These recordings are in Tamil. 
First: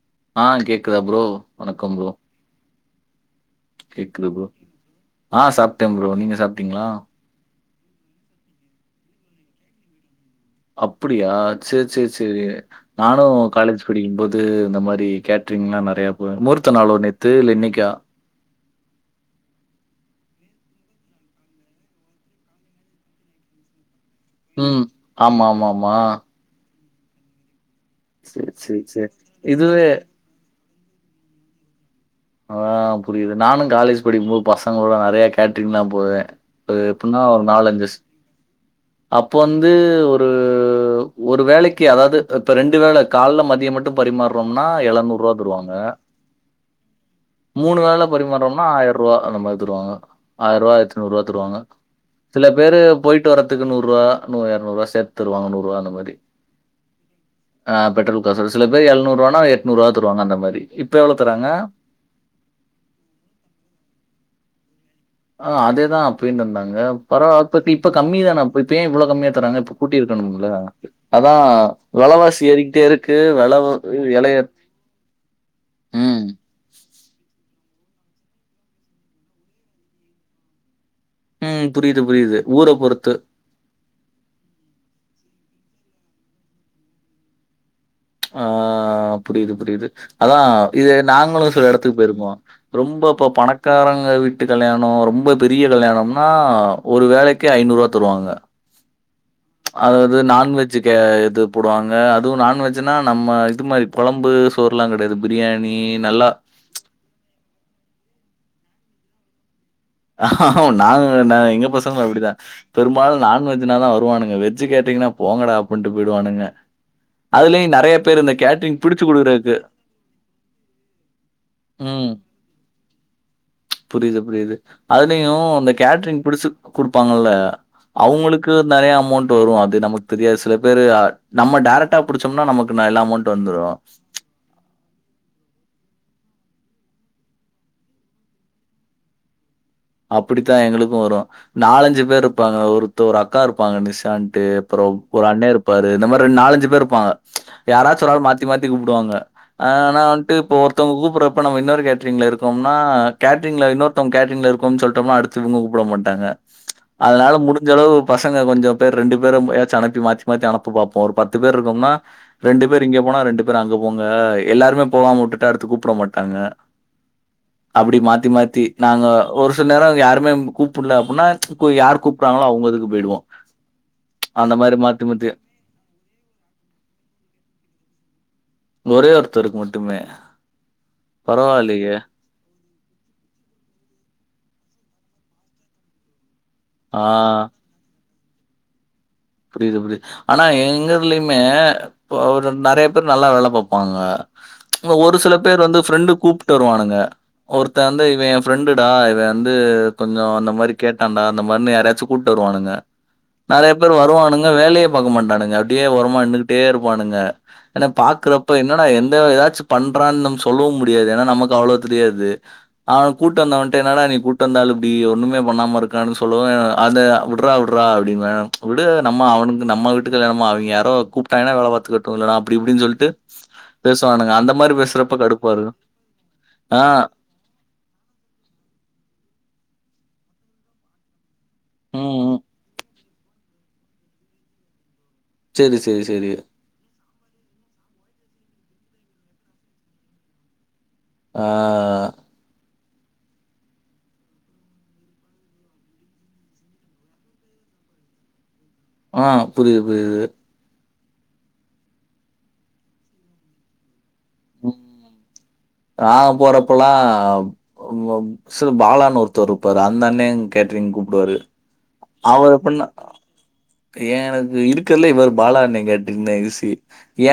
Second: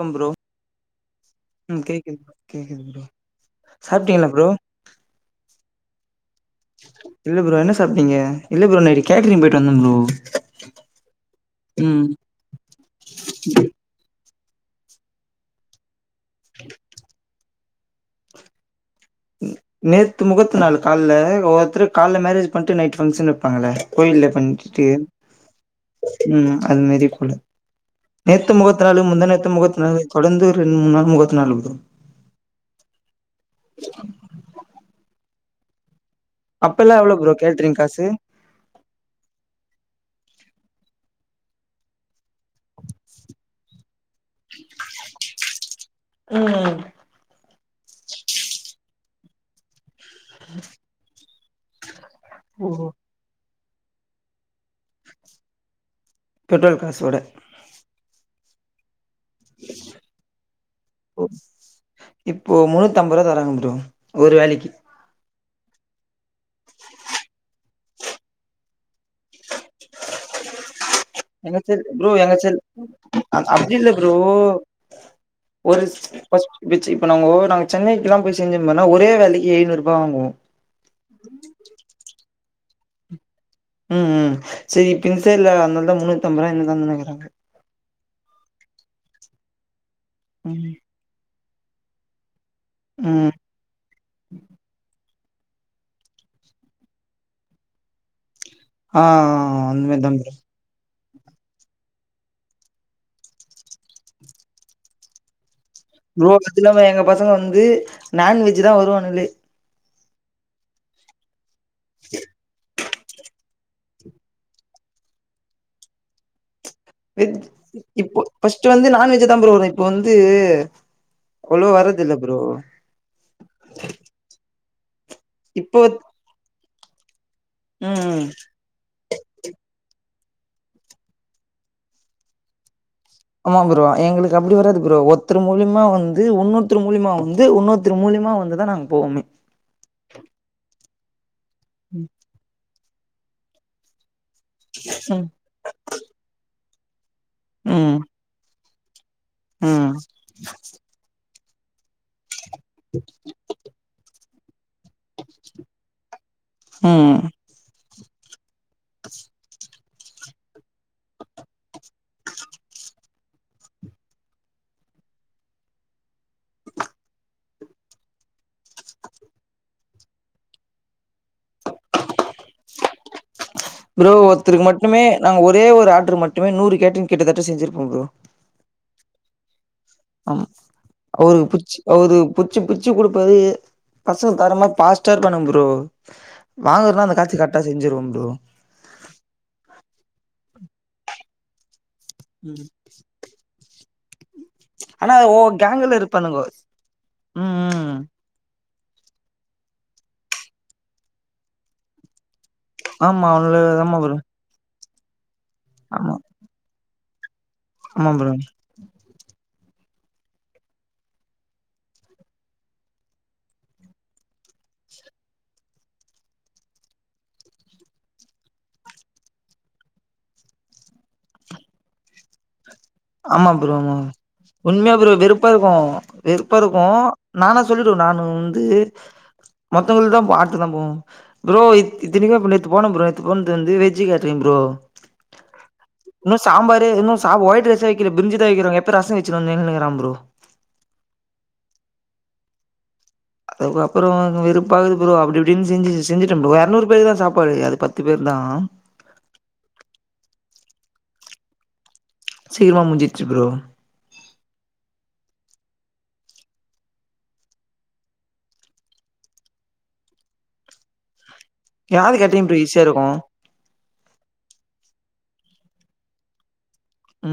கம் ப்ரோ ஆ கேக்குதா ப்ரோ ம் வணக்கம் ப்ரோ கேக்குது கேக்குது ப்ரோ கேக்குது ப்ரோ ஆ சாப்ட்டே ப்ரோ நீங்க சாப்ட்டீங்ளா இல்ல ப்ரோ என்ன சாப்டீங்க இல்ல ப்ரோ நைட்டு கேட்ரீங் போய்ட்டு வந்த ப்ரோ அப்புடியா சேர் ம் சேர் சேரி நானு காலேஜ் படிக்கும்போது இந்த மாரி கேட்ரிங்லா நெறைய போவ மூர்த்தநாளோ நேத்து இல்ல இன்னைக்கா ம் நேத்து முகூர்த்து நாளு கால்ல ஒவ்வொருத்துரு கால்ல மேரேஜ் பண்ணிட்டு நைட் ஃபங்க்ஷன் வப்பாங்கள கோயில பண்ணி ம். முட்ச்சுட்டு ஆமா, ஆமா, ஆமா. ம் அது மாரி கூட சரி, நேத்து சரி, முகூர்த்த நாளு சரி. முந்தாநேத்து முகூர்த்த இதுவே நாளு தொடந்து ஒரு ரெண்டு மூண்நாள் முகூர்த்த நாளு ப்ரோ ஆ புரியுது நானு காலேஜ் படிக்கும்போது பசங்ளோட நெறையா கேட்ரிங்தா போவே அது அப்பெல்லா எவ்ளோ எப்புன்னா ப்ரோ ஒரு கேட்ரிங் நாலஞ்சுஸ் காசு அப்போ வந்து ஒரு ஒரு வேலைக்கு அதாவ்து அ இப்ப ரெண்டு வேல கால்ல மதியம் மட் ஞு பரிமாற்றோம்னா எழநூருவா தருவாங்க ம் மூணு வேல பரிமாறோம்னா ஆயருவா அந்தமாரி தருவாங்க ஆயருவா ஆய்ர்த்துநூர்வா தருவாங்க சில ஓ பேரு போய்ட்டு வர்றதுக்கு நூருவா நூ எர்நூர்வா சேத்தருவாங்க நூருவா அந்த மாரி பெட்ரோல் காசோட ஆ பெட்ரோல் காசோட சில பேர் எழுநூருவான எட்நூருவா தருவாங்க அந்த மாரி இப்ப எவுளோ தராங்க இப்போ முன்னூத்தம்பருவா தராங்க ப்ரோ ஒரு வேலைக்கு ஆ அதேதா அப்பயு தந்தாங்க பரவா இப்ப கம்மி தான அப் இப்ப ஏன் இவ்ளோ கம்மியா தராங்க இப்பு கூட்டிருக்கணும்ல அதா எங்க சைடு ப்ரோ எங்க வெலவாசி சைடு ஏறிகிட்டே இருக்கு அ வெலவு அப்டி இல்ல ப்ரோ எலைய ஒரு ம் ஃபஸ்ட் இருந்துச்சு இப்ப நாங்க ஒவ்வொரு நாளு சென்னைக்குலா போய் செஞ்சோமனா ஒரே வேலைக்கு ஐநூறுபா வாங்குவோ ம் புரிது புரிது ஊர பொறுத்து ம் ம் சரி இப்ப இந்த சைட்ல அதுனாலதா முன்னூத்தம்ருவா அதிமாதா நெனைக்குறாங்க ஆ புரிது புரிது அதா ம் இது நாங்களு எடத்துக்கு போய்ருப்போ ரொம்போ இப்போ ம் பணக் காரங்க வீட்டு கல்யாணோ ரொம்ப பெரிய கல்யாணம்னா ஒரு வேலைக்கே ஐநூறுவா தருவாங்க ஆ அந்த மாரி தா அதாவ்து நான்வெ ஜுக்கு இது போடுவாங்க அதுவு நான்வெஜுனா நம்ம இது மாரி கொழம்பு சோர்லா கெடையாது பிரியாணி நல்லா ப்ரோ அது இல்லாம எங்க பசங்க வந்து நான்வெஜ்ஜுதா வருவானுங்லே நாங்ளு என்ன எங்க பசங்ளு அப்டிதா பெரும்பாலு நான்வெஜுனாதா வருவானுங்க வெஜ்ஜு கேட்டீங்குனா போங்கடா அப்புன்ட்டு போய்டுவானுங்க வெஜ் இப்போ ஃபஸ்ட்டு வந்து பிடிச்சு நான்வெஜ்ஜ தான் ப்ரோ குடுக்குறதுக்கு வரு இப்போ வந்து அவுளோவா வரதில்ல ப்ரோ புரிது புரிது அதுலயு இந்த இப்போ கேட்ரிங் பிடிசு குடுப்பாங்கல்ல ம் அவுங்களுக்கு நெறைய அமௌண்ட்டு வரு அது நமக் தெரியாது சில பேரு நம்ம டேரக்ட்டா புடிச்சோம்னா நமக் ஆமா ப்ரோ எங்களு க்கு அப்டி வராது ப்ரோ ஒர்த்தரு மூலிமா வந்து உன்னொத்தரு மூலிமா வந்து உன்னொத்தரு மூலியமா வந்துதா நாங்க போவோமே அப்புடித்தா எங்களுக்கு வரு நாலஞ்சு பேர் இருப்பாங்க ஒருத்த ஒரு அக்கா இருப்பாங்க நிஷான் ட்டு அப்புறோ ஒரு ம் அண்ண இருப்பாரு இந்த மாரி நாலஞ்சு பேர் இருப்பாங்க ம் யாராச்சு ஒராள் மாத் தி மாத்தி கூப்டுவாங்க அது ம் ஆனா வன்ட்டு இப்போ நம்ம ஒருத்தவ்ங்க கூப்புறப்போ இன்னொரு கே ட்ரிங்ல இருக்கொம்னா கேட்ரிங்ல இன்னொருத்தவங் கேட்ரிங்ல இருக்கோன் சொல் விட்டோம்னா அடுத்து இவங்க கூப்ட மாட்டாங்க ம் அதனால முடி சளவு பசங்க கொஞ்சோ பேர் ரெண்டு பேரயாச்சு அனுப்பி மாத்தி மாத்தி அனுப்ப பாப்போ ஒரு பத்து பேர் இருக்கம்னா ரெண்டு பேர் இங்க போனா ரெண்டு பேரு அங்க போங்க எல்லாருமே போகாம உட்டுட்டா அடுத்து கூப்ட மாட்டாங்க அப்டி மாத்தி மாத்தி நாங்க ஒரு சில நேர அங்க யாருமே கூப்டல அப்டின்னா இப்ப யார் கூ ப்றாங்களோ அவங்கதுக்கு போய்டுவோ ப்ரோ அந்த ஒருத்தருக்கு மாரி மட்டுமே மாத்தி மாத்தி நாங்க ஒரே ஒரு ஆர்டர் மட்டுமே நூறு கேட்ரிங் கிட்டத்தட்ட செஞ்சிருப்போ ப்ரோ ஒரே ஒருத்தருக்கு மட்டுமே ஆமா அவருக்கு புச்சு பரவாயில்லையே. அவரு புச்சு புச்சு குடுப்பாரு பசங்க தரமா ஃபார்ஸ்டா இருப்பான்க ப்ரோ ஆ வாங்கறதுன்னா அந்த காசு கரட்டா செஞ்சுர்வ ப்ரோ புரியுது புரியுது ஆனா எங்கதுலயுமே இப் ஒரு ம் நெறய பேர் நல்லா வேல பாப்பாங்க ஆனா ஒரு சில ஓ பேர் வந்து கேங்குல ஃப்ரெண்டு இருப்பானுங்கோ கூப்ட்டு வருவானுங்க ம் ஒருத்த ம் வந்த இவன் ஃப்ரெண்டுடா இவ வந்து கொஞ்சோ அந்த மாரி கேட்டான்டா அந்த மாரினு யாராயாச்சு கூப்ட்டு வருவானுங்க ஆமா அவனுங்களே ஆமா ப்ரோ அவனுங்களா வேலயே பாக்க மாட்டானுங்க அப்டியே ஆமா ஒரமா நின்னகிட்டே இருப்பானுங்க எனக் ஆமா ப்ரோ பாக்கறப்ப என் என்னடா எந்த ஏதாச்சு பண்றானு நம்ம சொல்லவு முடியாது ஏன்னா நமக்கு அவ்ளோ தெரியாது அவ கூட்டு வந்தவன்ட என்னாடா நீ கூட்டு வந்தாளு இப்டி ஒன்னு மே பண்ணாம இருக்கா சொல்லுவ அந்த உட்றா உட்றா அப்டிம்ப விடு நம்ம அவனுக்கு நம்ம வீட்டு கல்யாணமா அவிங்க யாரோ கூப்ட்டாங்கனா வேல பாத்துக்கட்டு இல்லனா அப்டி இப்டின் சொல்ட்டு ஆமா ப்ரோ ஆமா உண்மையா ப்ரோ வெறுப்பா கடுப்பா இருக்கு இருக்கும். வெறுப்பா ஆ. இருக்கு நானு சொல்லிடுவே நானு வந்து மத்தவங்களுக்கு தா அடுத்துதா போவோ ப்ரோ ம், ம். இத்தினிக்கு நேத்து போன ப்ரோ நேத்து போனது வந்து வெஜ் கேட்ரிங் ப்ரோ சரி, சரி, சரி. இன்னு சாம்பாரே இன்னு சா ஒயிட் ரைஸ் ரைசே வக்கல பிரிஞ்சிதா வக்றாங்கோ எப்போ ரசோ வச்சினு வந்தீங்கன் கேக்குறா ப்ரோ ஆ அதுக் அப்றோ வெறுப்பா கிது ப்ரோ அப்டி இப்டினு செஞ்சி செஞ்சுட்ட ப்ரோ இரநூறு பேர் தா சாப்பாடு அது பத்து பேர் தா ஆ புரிது சீக்கிரமமா முஞ்சிச்சு ப்ரோ நாங்க போறப்பல்லா உங்க மெஸ்ல பாலான் ஒருத்தர் இருப்பாரு அந்தண்னே கேட்ரிங் கூப்டுவாரு யாரு கேட்ரிங் பிரி ஈசியா இருக்கு ஏ எனக்கு இருக்கலயே இவரு பாலா அண்ணே கேட்ரிங் தா ஈசி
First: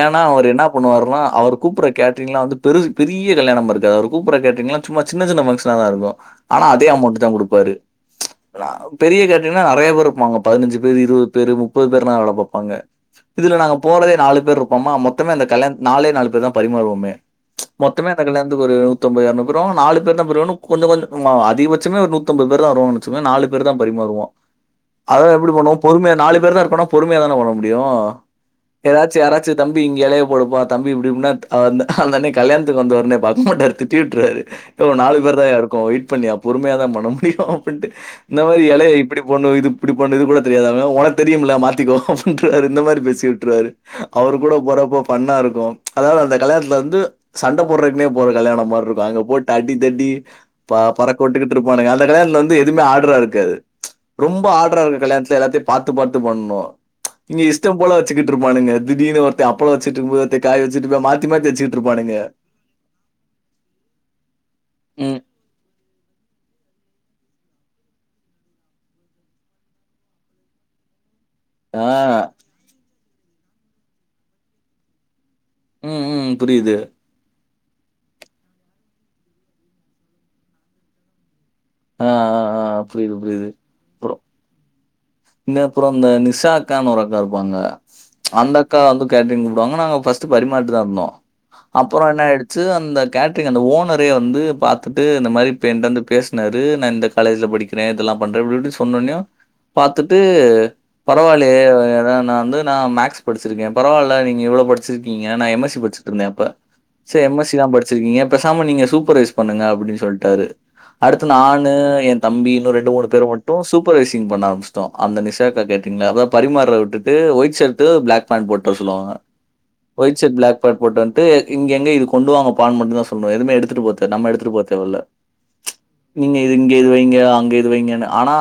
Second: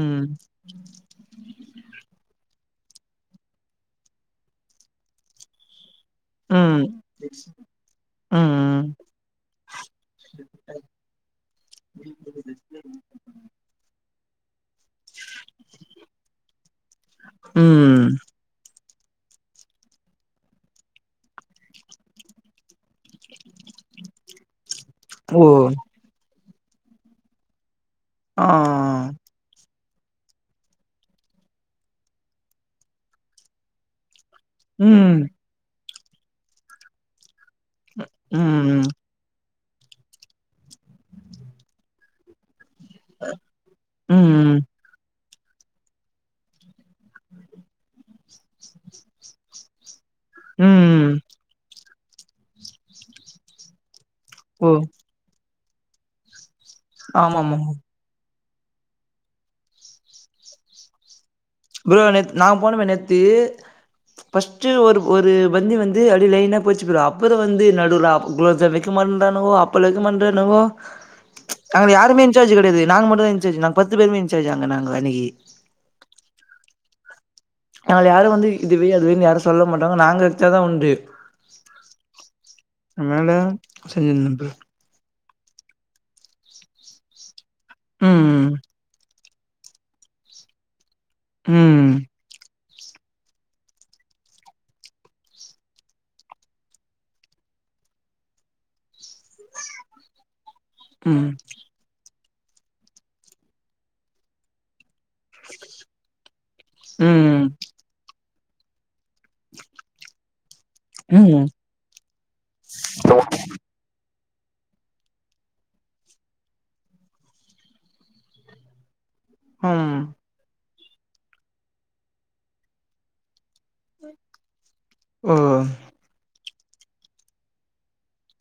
ஏன்னா அவரு என்னா பண்ணுவார்னா அவரு கூப்புற கேட்ரீங்லா வந்து பெரு பெரிய கல்யாணமா இருக்காது அவரு கூப்புற கேட்ரீங்லா சும்மா சின் சின்ன பங்ஷனா தா இருக்கு ஆனா ம் அதே அமௌண்ட்டு தா குடுப்பாரு ம் பெரிய கேட்ரீங்னா நெறய பேர் இருப்பாங்க பதினஞ்சு பேர் இருவ வெறு முப்பது பேர்னா வேல பாப்பாங்க மொத்தமா நாங்க போறதே நாலு பேர் இருப்போமா மொத்தமே அந்த கல்யா நாலே நாலு பேர் தா பரிமாறுவோமே ம் மொத்தமே அந்த கல்ய துகு ஒரு நூத்தம்பது எர்நுறுபேரு நாலு பேர் தா கொஞ்சோ கொஞ்சோ அதிகபட்சமே ஒரு நூத்தம்பது பேர் தா வருவாங்க சுமே நாலு பேர்தா பரிமாறுவோ அதா ஓ எப்டி பண்ணுவோ பொறுமையா நாலு பேர் தா இருக்கோனா பொறுமையாதான பண்ண முடியு ஆ ஏதாச்சு யாராச்சு தம்பி இங்க எலய போடுப்பா தம்பி இப்டி இப்டின்னாத் ஆ ஒந்த அந்தாண்னே கல்யாண்த்துக்கு வந்தவர்னே பாக்குமாட்டார் திட்டி உட்றுவாரு யோ நாலு ம் பேர் தாயா இருக்கோ வெயிட் பண்யா பொறுமையா தா பண்ண முடியு அப்டின்ட்டு ம் இந்த மாரி ம் எலெய் இப்டி போட்னு இது இப்படி பண்ணு இத கூட தெரியாதாவே ஒனக் தெரியும்ல மாத்திகோ உ கேரு இந்த மாரி பேசி உட்றுவாரு அவ்ரு கூட ம் போறப்போ ஃபண்ணா இருக்கோ அதாவ்து அந்த கல்யாண்த்துல வந்து சண்ட போட்றக்னே போற கல்யாணோ மார் ருக்கோ அங்க போட் அடி தடி ப ம். பறக்க உட்டுக்குட்ருப்பானுங்க அந்த கலயாண்த்துல வந்து எதுமே ஆட்ரா இருக்காது ரொம்ப ஓ ஆட்ரா இருக்க கல்யாண்த்துல எல்லாத்யு பாத்து பாத்து பண்ணோ இங்க ஆமாமா இஷ்டம்போலத் ச்சிக்கிட்ருப்பானங்க திடீனு ஒருத்த அப்லோ வச்சிட்ருக்குபோது ஒருத்த காய் வெச்சிட்டுப மாத்தி மாத்தி அச்சிட் ப்ரோ நேத் நாங் போனோமே நேத்து பஸ்ட்டு ஒரு ம். ஒரு பந்தி வந்து அப்டி லைனப் போச்சி ப்ரோ அப்பதா வந்து நடுவ்ல அப் க்லோத்த வெக்க மாண்றானுங்கோ அப்பல் வெக்க மாண்றானுங்கோ ஆ. அங்க யாருமே இன்சார்ஜ் கெடயாது நாங்க மட்டு தா இன்சார்ஜூ நா பத்து பேருமே இன்சார்ஜ் அங்கு நாங்க அன்னிக்கி உ உ புரிது நால யாரு வந்து இது வெய் அதுவெய்னு யாரு சொல்ல மாட்டாங்க நாங்க எட்த்தாதா உண்டு ஆ, ஆ, ஆ. புரியுது, அனால செஞ்சிந்தே பெ இந்ந அப்றோ இந்த நிஷாக்கான்னு ஒரு அக்கா இருப்பாங்க ம் அந்த அக்கால அலுக் கேட்ரீங் கூப்டுவாங்க நாங்க ஃபஸ்ட் பரிமார்ட்டு தா இருந்தோ ம் அப்பறோ என்ன ஆய்டு ச்சூ அந்த கேட்ரிங் அந்த ஓனரே வந்து பாத்துட்டு இந்த மாரி இப் ஏன்ட்ட வந்து பேஸ்னாரு நா இந்த காலேஜ்ல படிக்கிறே இதெல்லா பண்றே இப்டி இப்டி சொன் ஒன்யோ பாத்துட்டு ம் பரவால்லயே ஏனா நா வந்து நா மேக்ஸ் படிச்சிருக்கே பரவால்ல நீங்க இவ்ளோ பட் ச்சிர்க்கீங்க நா எம் எஸ் சி பச்சிட்டுருந்தே அப்ப செ எம் ம் எஸ் சிலா படிச்சிர்க்கீங்கா பேசாம நீங்க சூப்பர் வய்ஸ் பண்ணுங்க அப்புடி சொல்ட்டாரு அடுத்து ம் நானு எ தம்பி இன்னு ரெண்டு மூணு பேரு மொட் டோ சூப்பர்வைசி்ங் பண்ணாம்ஸ் தோ அந்த நிஷாக்கா கேட்ரீங்ள அதா பரிமாற விட்டுட்டு ஒயிட் ஷர்ட்டு ப்ளாக் பேண்ட் போட்டு வர சொல்லுவாங்க ம் ஒயிட் ஷர்ட் ப்ளாக் பேண்ட் போட்டு வந்ட்டு இங்க எங்க இது கொண்டு வாங்க பான் மட்டுதாஸ் நு எதுமே எடுத்துட்டு போ தே நம்ம எடுத்துட்டு போ தேவல்ல ஓ நீங்க இது இங்க இது வைங்க அங்க இது வைங்கனு ஆனா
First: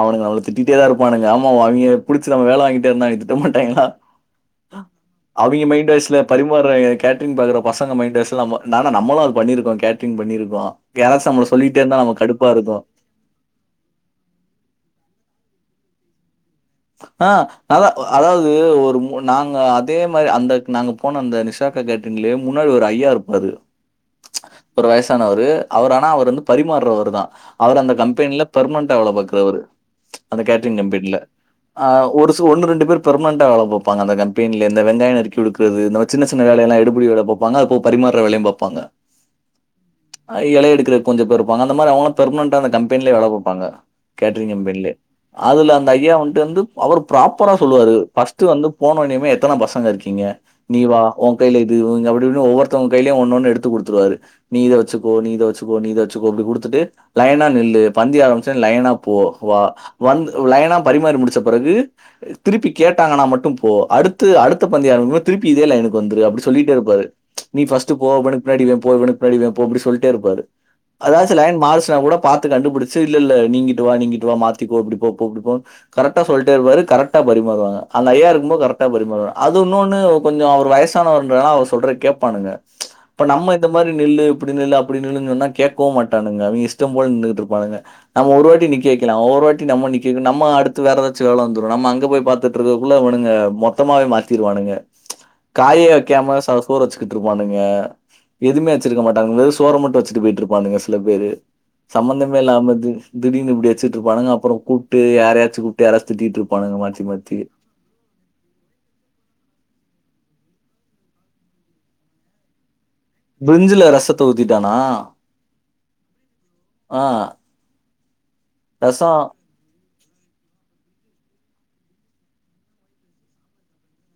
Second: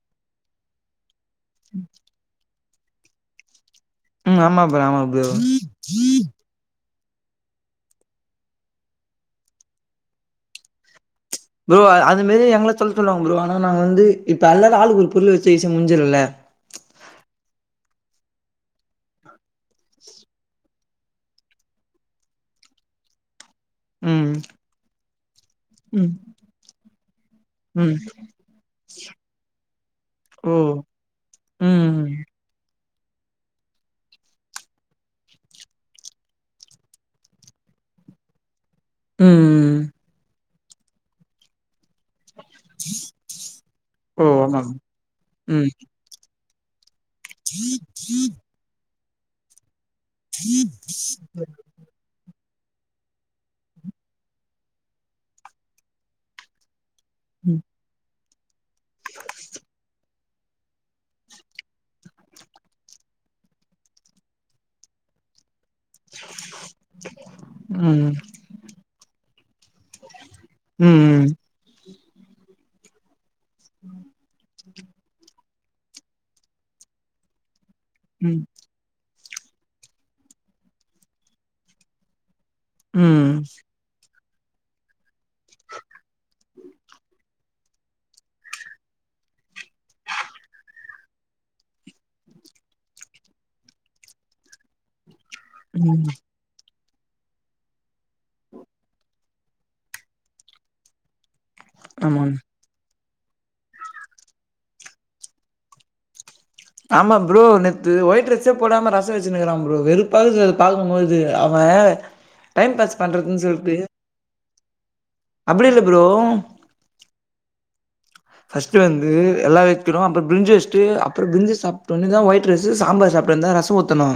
அவனுங்க அவள திட்டிட்டேதா இருப்பானுங்க அம் மோ அவிங்க புடிச்சி நம்ம வேல வாங்கிட்டே இருந்தா திட்ட மாட்டாய்ங்களா ம் ஆமா ப்ரோ ஆமா ப்ரோ அவிங்க மைண்ட் வாய்ஸ்ல பரிம் பாறாங்க கேட்ரிங் பாக்கற பசங்க மைண்ட் வாய்ஸ்லாமோ நாநா நம்மலு அது பண்ணிருக்கோ கேட்டரிங் பண்ணிருக்கோ யாராசு நம்மள சொல்லிட்டேந்தா நம்ம கடுப்பா இருக்கோ சொல்லுவாங் ப்ரோ ஆனா நாங்க வந்து இப்ப அல்லல் ஆளுக்கு ஒரு புள் வெச் சைசு முஞ்சிருல ஆ நல்லா அதாவ்து ஒரு மூ நாங்க அதே மாரி அந்தக் நாங்க பு போனு அந்த நிஷாக்கா கேட்ரிங்லே முன்னாடி ஒரு ஐயா இருப்பாரு ம் ஒரு வயசானவரு அவர் ஆனா ம் அவர் வந்து பரிமார்ரவரு தா அவர் அந்த ம் கம்பெனில பெர்மனன்ட்டா வேல பாக்றவரு அந்த ஓ கேட்ரிங் கம்பென்ல ஆ ம் ஒருஸ் சோ ஒன்னு ரெண்டு பேர் பெர்மெணண்ட்டா வேல பாப்பாங்க அந்த கம்பெனில இந்த வெங்காயு நறுக்கி குடுக்றது இந்த மாரி சின்ன சின்ன வேலையல்லா எடுபுடி வேல பொப் வாங்க அப்போ பரிமாற வேலையு பாப்பாங்க ம் ம் ஐ எல எடுக்ற கொஞ்ச பேர் ருப்பாங்க அந்த மாரி அவ்வளம் பெர்மனன்ட்டான கம்பென்லே வேல பாப்பாங்க ஓ கேட்ரி்ங் ஆமாங்க கம்பென்லே ம் அதுல அந்த ஐயா வந்ட்டு வந்து பவர் ப்ராப்பரா சொல்லுவாரு ஃபஸ்ட் வந்து போனுன்யுமே எத்தன பசங்க இருக்கீங்க நீவா வொ கைல அப்டி இப்டின்னு ஒவ்வொருத்தங்க கையிலியு ஒன்னொன்னு எடுத்து குடுத்துருவாரு நீ இத வச்சுக்கோ நீ இத வச்சுக்கோ நீ இத வச்சுக்கோ இப்டி குடுத்துட்டு லைனா ம் நில்லு பந்தி ஆரம்பிச்ச லைனா போ வா வந்து லைனா பரிமாறி முடி ச்ச பிறகு திருப்பி கேட்டாங்கனா மட்டு போ அடுத்து அடுத்த பந்திய ஆரம்பி திருப்பி இதே லைன்க்கு வந்துரு அப்டி சொல்லிட்டே இருப்பாரு நீ ஃபர்ஸ்ட் போ ம் அவனக்கு பின்னாடி நீ போ இவனக்கு பின்னாடி நீ போ அப்டி சொல்ட்டே இருபாரு ம் அதாச்சு லைன் மறுசுனா கூட பாத்து கண்டுபுடிச்சு இல்லல்ல நீங்கிட்டு வா நீங்கிட்டு வா மாத்திக்கோ அப்டி போ போ அப்டிப்போ கரெக்டா சொல்ட்டே இருப்பாரு கரெக்டா பரிமாறுவங்க அந்த ஐயா ம் இருக்குபோது கரெக் டா பரி மாறுவாங்க அது இன்னொனு கொஞ்சோ அவர் வயசானவரன்றதல அவ சொல்றத கேப்பானுங்க இப்ப ம் நம்ம இந்த மாரி நில்லு இப்டி நில்லு அப்டி நில்லு சொன்னா கேக்கவு மாட்டானுங்க அவங்க இஷ்டோ போல நின்னுட்டு இருப்பானுங்க நம்ம ஒரு வாட்டி நிக்க வெக்கலா ஒவ்வொரு வாட்டி நம்ம நிக்க வெக்கணு நம்ம அடு த்து வேற ஏதாச்சு வேல வந்துரு நம்ம அங்க போய் பாத்துட்டு இருக்குறதுகுள்ள இவனுங்க மொத்தமவே மாத்திருவானுங்க காயே ம் வெக்கமா சா சோற வச்சிக்கிட்டு இருப்பானுங்க எதுவுமே வெச்சிருக்க மாட்டாங்கா வெறு சோற மட்டு வெச்சுட்டு போயிட்டு இருப்பானுங்க சில பேரு ஆமாங்க சம்மந்தமே இல்லாம திடீனு இப்டி வச்சிட்டு இருப்பானுங்க அப்புறோ கூப்ட்டு யாரையாச்சு கூப்ட்டு யாராச்சு திட்டிட்டு இருப் ஆமா ப்ரோ நேத் து ஒயி்ட் ரைசே போடாம ரசோ வச்சுனுக்கிறா ப்ரோ வெறுப்பாக்குது அத பாக்கும் போது அவ டைம் பாஸ் பண்றது பிரிஞ்சில ரசத்த ஊத்திட்டானா அப்டி இல்ல ப்ரோ ஆ ஃபர்ஸ்ட் வந்து ரசம் எல்லா றோ அப்புரோ பிரிஞ்சி வெச்டு அப்புறோ பிரிஞ்சி சாப்ட்டோன தா ஒய்ட் ரைஸ் சாம்பார் சாப்பிட்டோனதா ரசோ உத்தணு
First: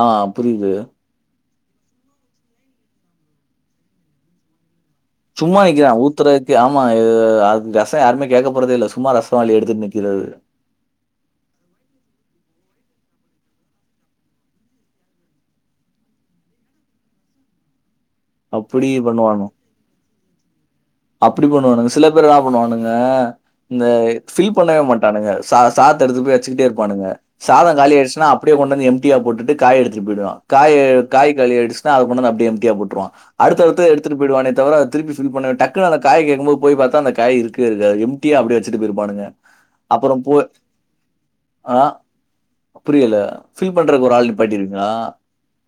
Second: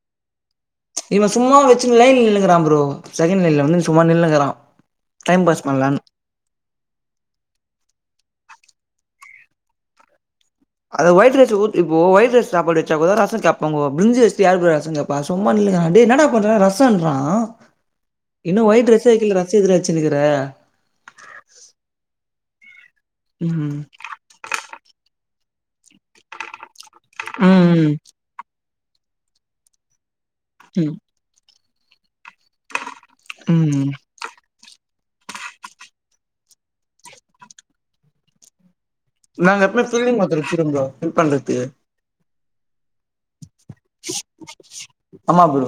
ஆ புரியுது இவ சும்மா வெச்சுன் லைன்ல நின்னுகிறா ப்ரோ செகண்ட் லைன்ல வந்து சும்மா நின்னுகிறா சும்மா நிக்கிறா ஊத்துரக்கு ஆமா அ ரசம் யாருமே கேக்க போறதே இல்ல சும்மா ரசம் வாலி எடுத்துட்டு நிக்கிறது அத ஒயிட் ரைஸ்கு உத்தி இப்போ ஒயிட் ரைஸ் சாப்பாடு வச்சா கூடோ ரசம் சாப்டுவோ பிரிஞ்சி வெசிஸ்டு யாரு ப்ரோ ரசம் சாப் வா சும்மா நின்னுட்டு இருக்காங்க டே என்னடா பண்ற ரசம்ன்ரா இன்னும் அப்படி ஒயிட் ரைஸ்யே வெக்கல ரச இதுல வச்சினுக்குற அப்டி பண்ணுவானுங்க சில பேர் நா பண்ணுவானுங்க ம் இந்த ஃபில் பண்ணவே மாட்டானுங்க ச சாத்த எடுத்து போய் வச்சுக்கிட்டே இருப்பானுங்க சாதம் ம் காலி ஆயிடுச்சுனா அப்டியே கொண்டு வந்து எம்ன்டியா போட்டுட்டு காய எடுத்துட்டு போயிடுவா ம் காய களியாடுச்சின்னா அத கொண்டந்து அப்டியே எம்டியா போட்ருவா அடுத்தடுத்து ம் எடுத்துட்டு போயிடுவானே தவிர திருப்பி ஃபில் பண்ண டக் குன்னு அந்த காய் கேக்கும் போது போய் பாத்தா அந்த காய் இருக்கவே இருக்காது எம்டியா அப்டியே வச்சுட்டு போயிருப்பானுக நாங்க எப்வுமே பில்லிங் ஒருத்தர் வச்சிருவோம் ப்ரோ ஃபில் பண்றதுக்கு ஆ புரியல ஃபில் பண்றக்கு ஒரு ஆள் நீப்பாட்டிருங்களா ஆமா ப்ரோ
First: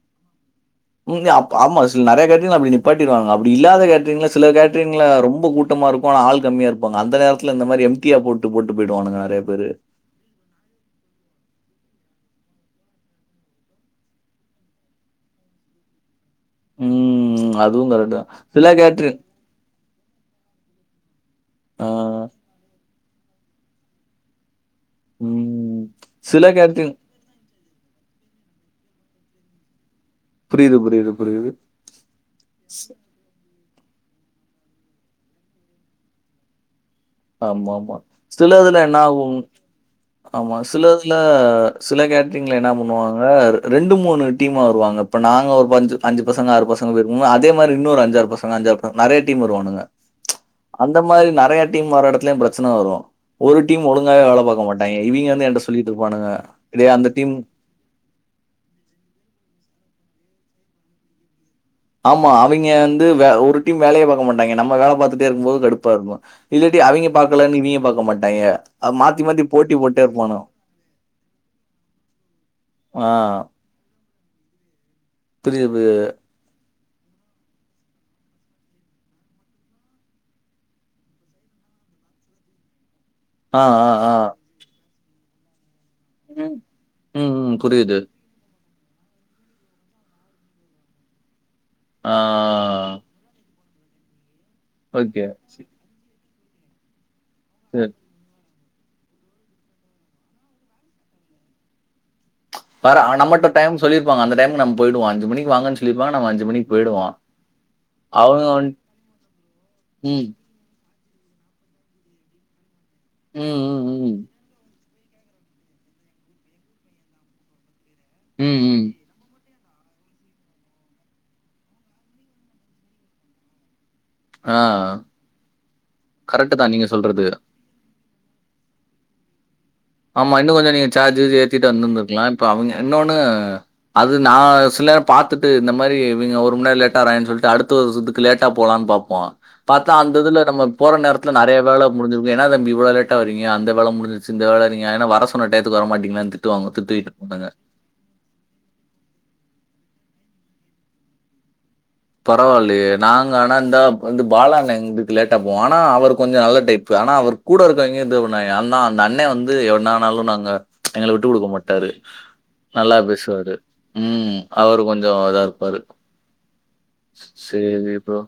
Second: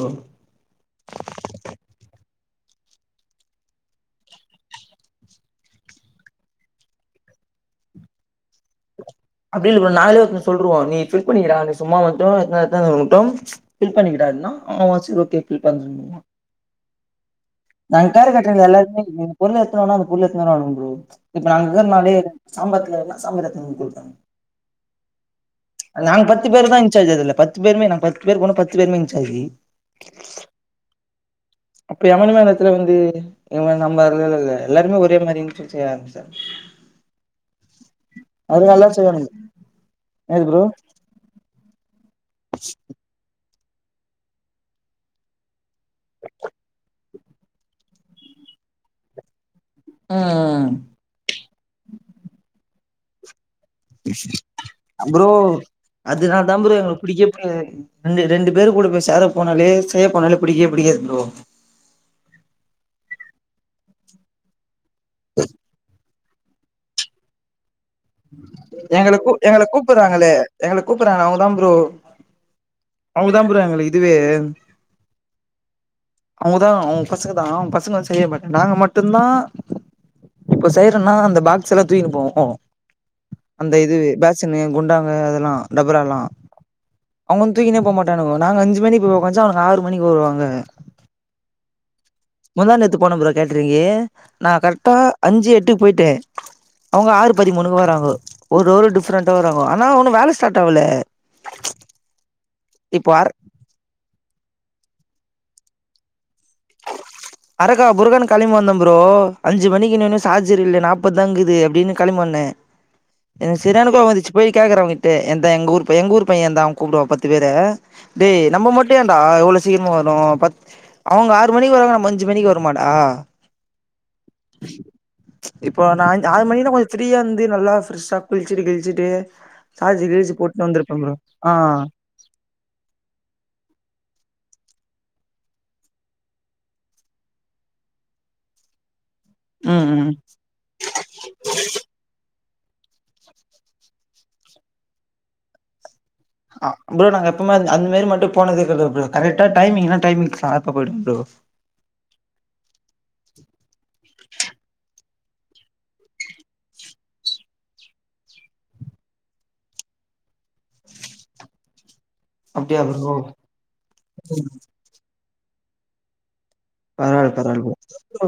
இங்க அப்ப ஆமா சில நிறய கேட்ரீங்கள அப்டி நீப்படிருவாங்க அப்டி இல்லாத கேட்டீங்க சில கேட் ட்ரிங்கள ரொம்ப கூட்டமா இருக்கு ஆன ஆள் கம்மியா இருப்பாங்க அந்த நேரத்து இந்த மாரி எம்டியா போட்டு போட்டு போயிடுவானுங்க நிறய அப்டி இல்ல ப்ரோ நாகளே ஒருத்தன்ட சொல்லுவோ நீ பில் பண்ணிக்கடா சும்மா மட்டும் [unintelligible] ஃபில் பண்ணிக்கிட்டானா அவ செரி ஓகே ஃபில் பன் ம் அதுவும் நாங்க கரெக்ட் தான். கரு கட்டுறல சில கேட்டரிங் எல்லாருங்குமே பொருள் எடுதுன்னு வான அந்த பொருள எதுதானே ஆகனும் ப்ரோ இப்ப நாங்க ஆ. முதல்னாலே சாம்பார் வேணுன்னா சாம்பார் எத்துன்னு போய் குடுப்பே ம் நாங்க சில பத்து பேரு தா கேட்டரிங் இன்சார்ஜ் அதுல்ல பத்து பேருமே நாங்க பத்து பேரு போனோ பத்து பேருமே இன்சார்ஜ் புரிது புரிது புரிது அப்ப எவனுமே அந்தயேத்துல வந்து நம்ம அ இ எல்லாருமே ஒரே மாரி ஆரம்பிச்சு ஆமா ஆமா சில இதுல நல்லா என்ன செய்வானுங்க ஆகும் என்னது ஆமா ப்ரோ சில இதுல சில கேட்ரிங்ல என்ன பண்ணுவாங்க ரெண்டு மூணு டீமா வருவாங்க இப்ப நாங்க ஒரு பத் த்து அஞ்சு பசங்க ஆறு பசங்க இருப்போல்ல அதே மாரி இன்னொரு அஞ்சு ஆறு பசங்க அஞ்சாறு பேர் நெறய டீம் வருவாங்க ம் ம் இந்த மாரி நறய டீம் வர எடத்துலயும் பிரச்சன வரும் ஒரு டீம் ஒழுங்காவே வேல பாக்க மாயிட்டாங்க ப்ரோ இவங்க வந்து என்டா சொல்லிட்டு இருப்பானுங்க அதனால தா ப்ரோ இதே எங்களுக்கு அந்த புடிக்கவே டீம் புடிக்காது ரெண்டு ரெண்டு பேரு கூட போய் சேர போனாலே செய்ய போனாலே புடிக்கே புடிக்காது ஆமா அவிங்க வந்து வே ஒரு டீம் வேலயே பாக்க மாட்டாங்க நம்ம வேல பாத்துட்டே இருக்கும்போது கடுப்பா இருக்கும் இல்லாட்டி அவிங்க பாக்கலனு இவிங்க பாக்கமாட் எங்கள கூப் எங்கள கூப்பிறாங்களே இருப்பானு எங்கள கூப்பறாங்க அவங்கதா ப்ரோ ஆ அவங்கதா ப்ரோ எங்களுகு இதுவே புரியுது புரியுது அவுங்கதா அவுக பசங்க தா அவ பசங்க வந்து செய்யவே மாட்டாங்க நாங்க மட்டுந்தா இப்போ செய்றன்னா அந்த பாக்ஸ் எல்லா தூக்கினு போவோ ஆ அந்த ஆ இது ஆ பெஷனு குண்டாங்க அதெல்லா டபறலா ம், ம், அவங்க ம், தூக்கினே புரியுது போமாட்டானுகொ நாங்க அஞ்சு மணிக்கு வெச்சா அவனுக ஆறு மணிக்கு வருவாங்க ஆ முந்தா நேத்து போனோ ப்ரோ கேட் டீரிங்க நா கரெக்டா ஓகே அஞ்சு எட்டுக்கு போயிட்டன் அவங்க ஆறு பதிமூணுக்கு வராங் ஓ ஒரு அவரு டிப்ரண்டா வராங் கோ ஆனா ஒன்னும் வேல ஸ்டாட் ஆகல வரா அர நம்மட்ட டைம் சொல்லிருப்பாங்க அந்த டைம்க்கு நம்ம போயிடுவோ அஞ்சு மணிக்கு வாங்கனு சொல்லிருப்பாங்க நம்ம அஞ்சு மணி அரக்கா புருக்கானு கெளிம்பீ வந்த வந்து- ப்ரோ அஞ்சு மணிக்குன்னோன்னே ம் சா ஜர்ரில்லே நாப்பது தாங்குது அப்டின்னு கெளம்பி வந்தே ஏ ம் ம் சரியன கோவோ ம் வந்துச்சு போய் கேக்கற அவங்கிட்ட என்த எங்க ஊர் பையன் எங்க ஊர் பையன்தா அவ கூப்புடுவா பத்து பேர டேய் ம் நம்ம ம் மட்டும் ஏன்டா இவ்ளோ சீக்கிரமா வறோ பத் அவுங்க ஆறு மணிக்கு வராங்க நம்ம அஞ்சு மணிக்கு வருமடா ஆ இப்ப நா ஆன் ஆறு கரெக்ட்டு தான் மணிலா நீங்க கொஞ்ச ப்ரீயா சொல்றது. எழுந்து நல்லா பிரெஷா குளிச்சிட்டு கிளிச்சிட்டு ஆமா இன்னு கொஞ்சோ நீங்க சார்ஜுரு ஆ ஏத்திட்டு வந்திருந்துருக்கலா இப்ப அவங்க இன்னொனு அது நா சில நேரோ பாத்துட்டு இந்த மாரி இவிங்க ஒரு மணிநேரோ லேட்டா வாராங்கேனு சொல்ட்டு அடுத்து ஒரு சுத்து லேட்டா போலானு பாப்போ ம் பாத்தா ம் அந்த இதுல நம்ம போற நேரத்துல நெறையா வேல முடிஞ்சிருக்கு என்னா தம்பி இவ்ளோ லேட்டா வரீங்க அந்த வேல முடிஞ்சிரிச்சி இந்த வேல நீங்க என்ன வர சொன்ன டைத்துக்கு வர மாட்டீங்களானு திட் ஆ ப்ரோ நாங்க எப்போமாது அந்த மாரி மட்டு போனதே கெடையாது ப்ரோ கரெக்டா டைமிங்னா டைமிங்கு சார்பா போய்டு ப்ரோ பரவால்லயே நாங்க ஆனா இந்தா வந்து பாலாண்ணே இருந்துட்டு லேட்டா போவோ ஆனா அவர் கொஞ்சோ நல்ல டைப்பு ஆனா அவர் கூட இருக்கவங்க இது பண்ணுவாங்க ஆனா அந்த அண்ணே வந்து என்ன ஆனாலு நாங்க எங்கள விட்டு குடுக்க மாட்டாரு அப்டியா நல்லா ப்ரோ பேசுவாரு ம் அவரு கொஞ்சோ இதா இருப்பாரு பரவால்ல பரவால்ல செரி ப்ரோ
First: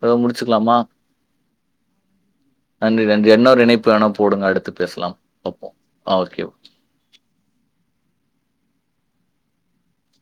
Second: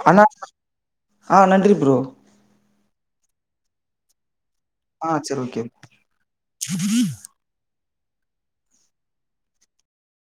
இதோட ஆனா முடிச்சுகுலாமா ஆ நன்றி ப்ரோ நன்றி நன்றி என்னொரு இணைப்புல வேணா போடுங்க அடுத்து ஆ பேசலாம் சரி ஓகே பாப்போ ஆ ஓகே ஓகே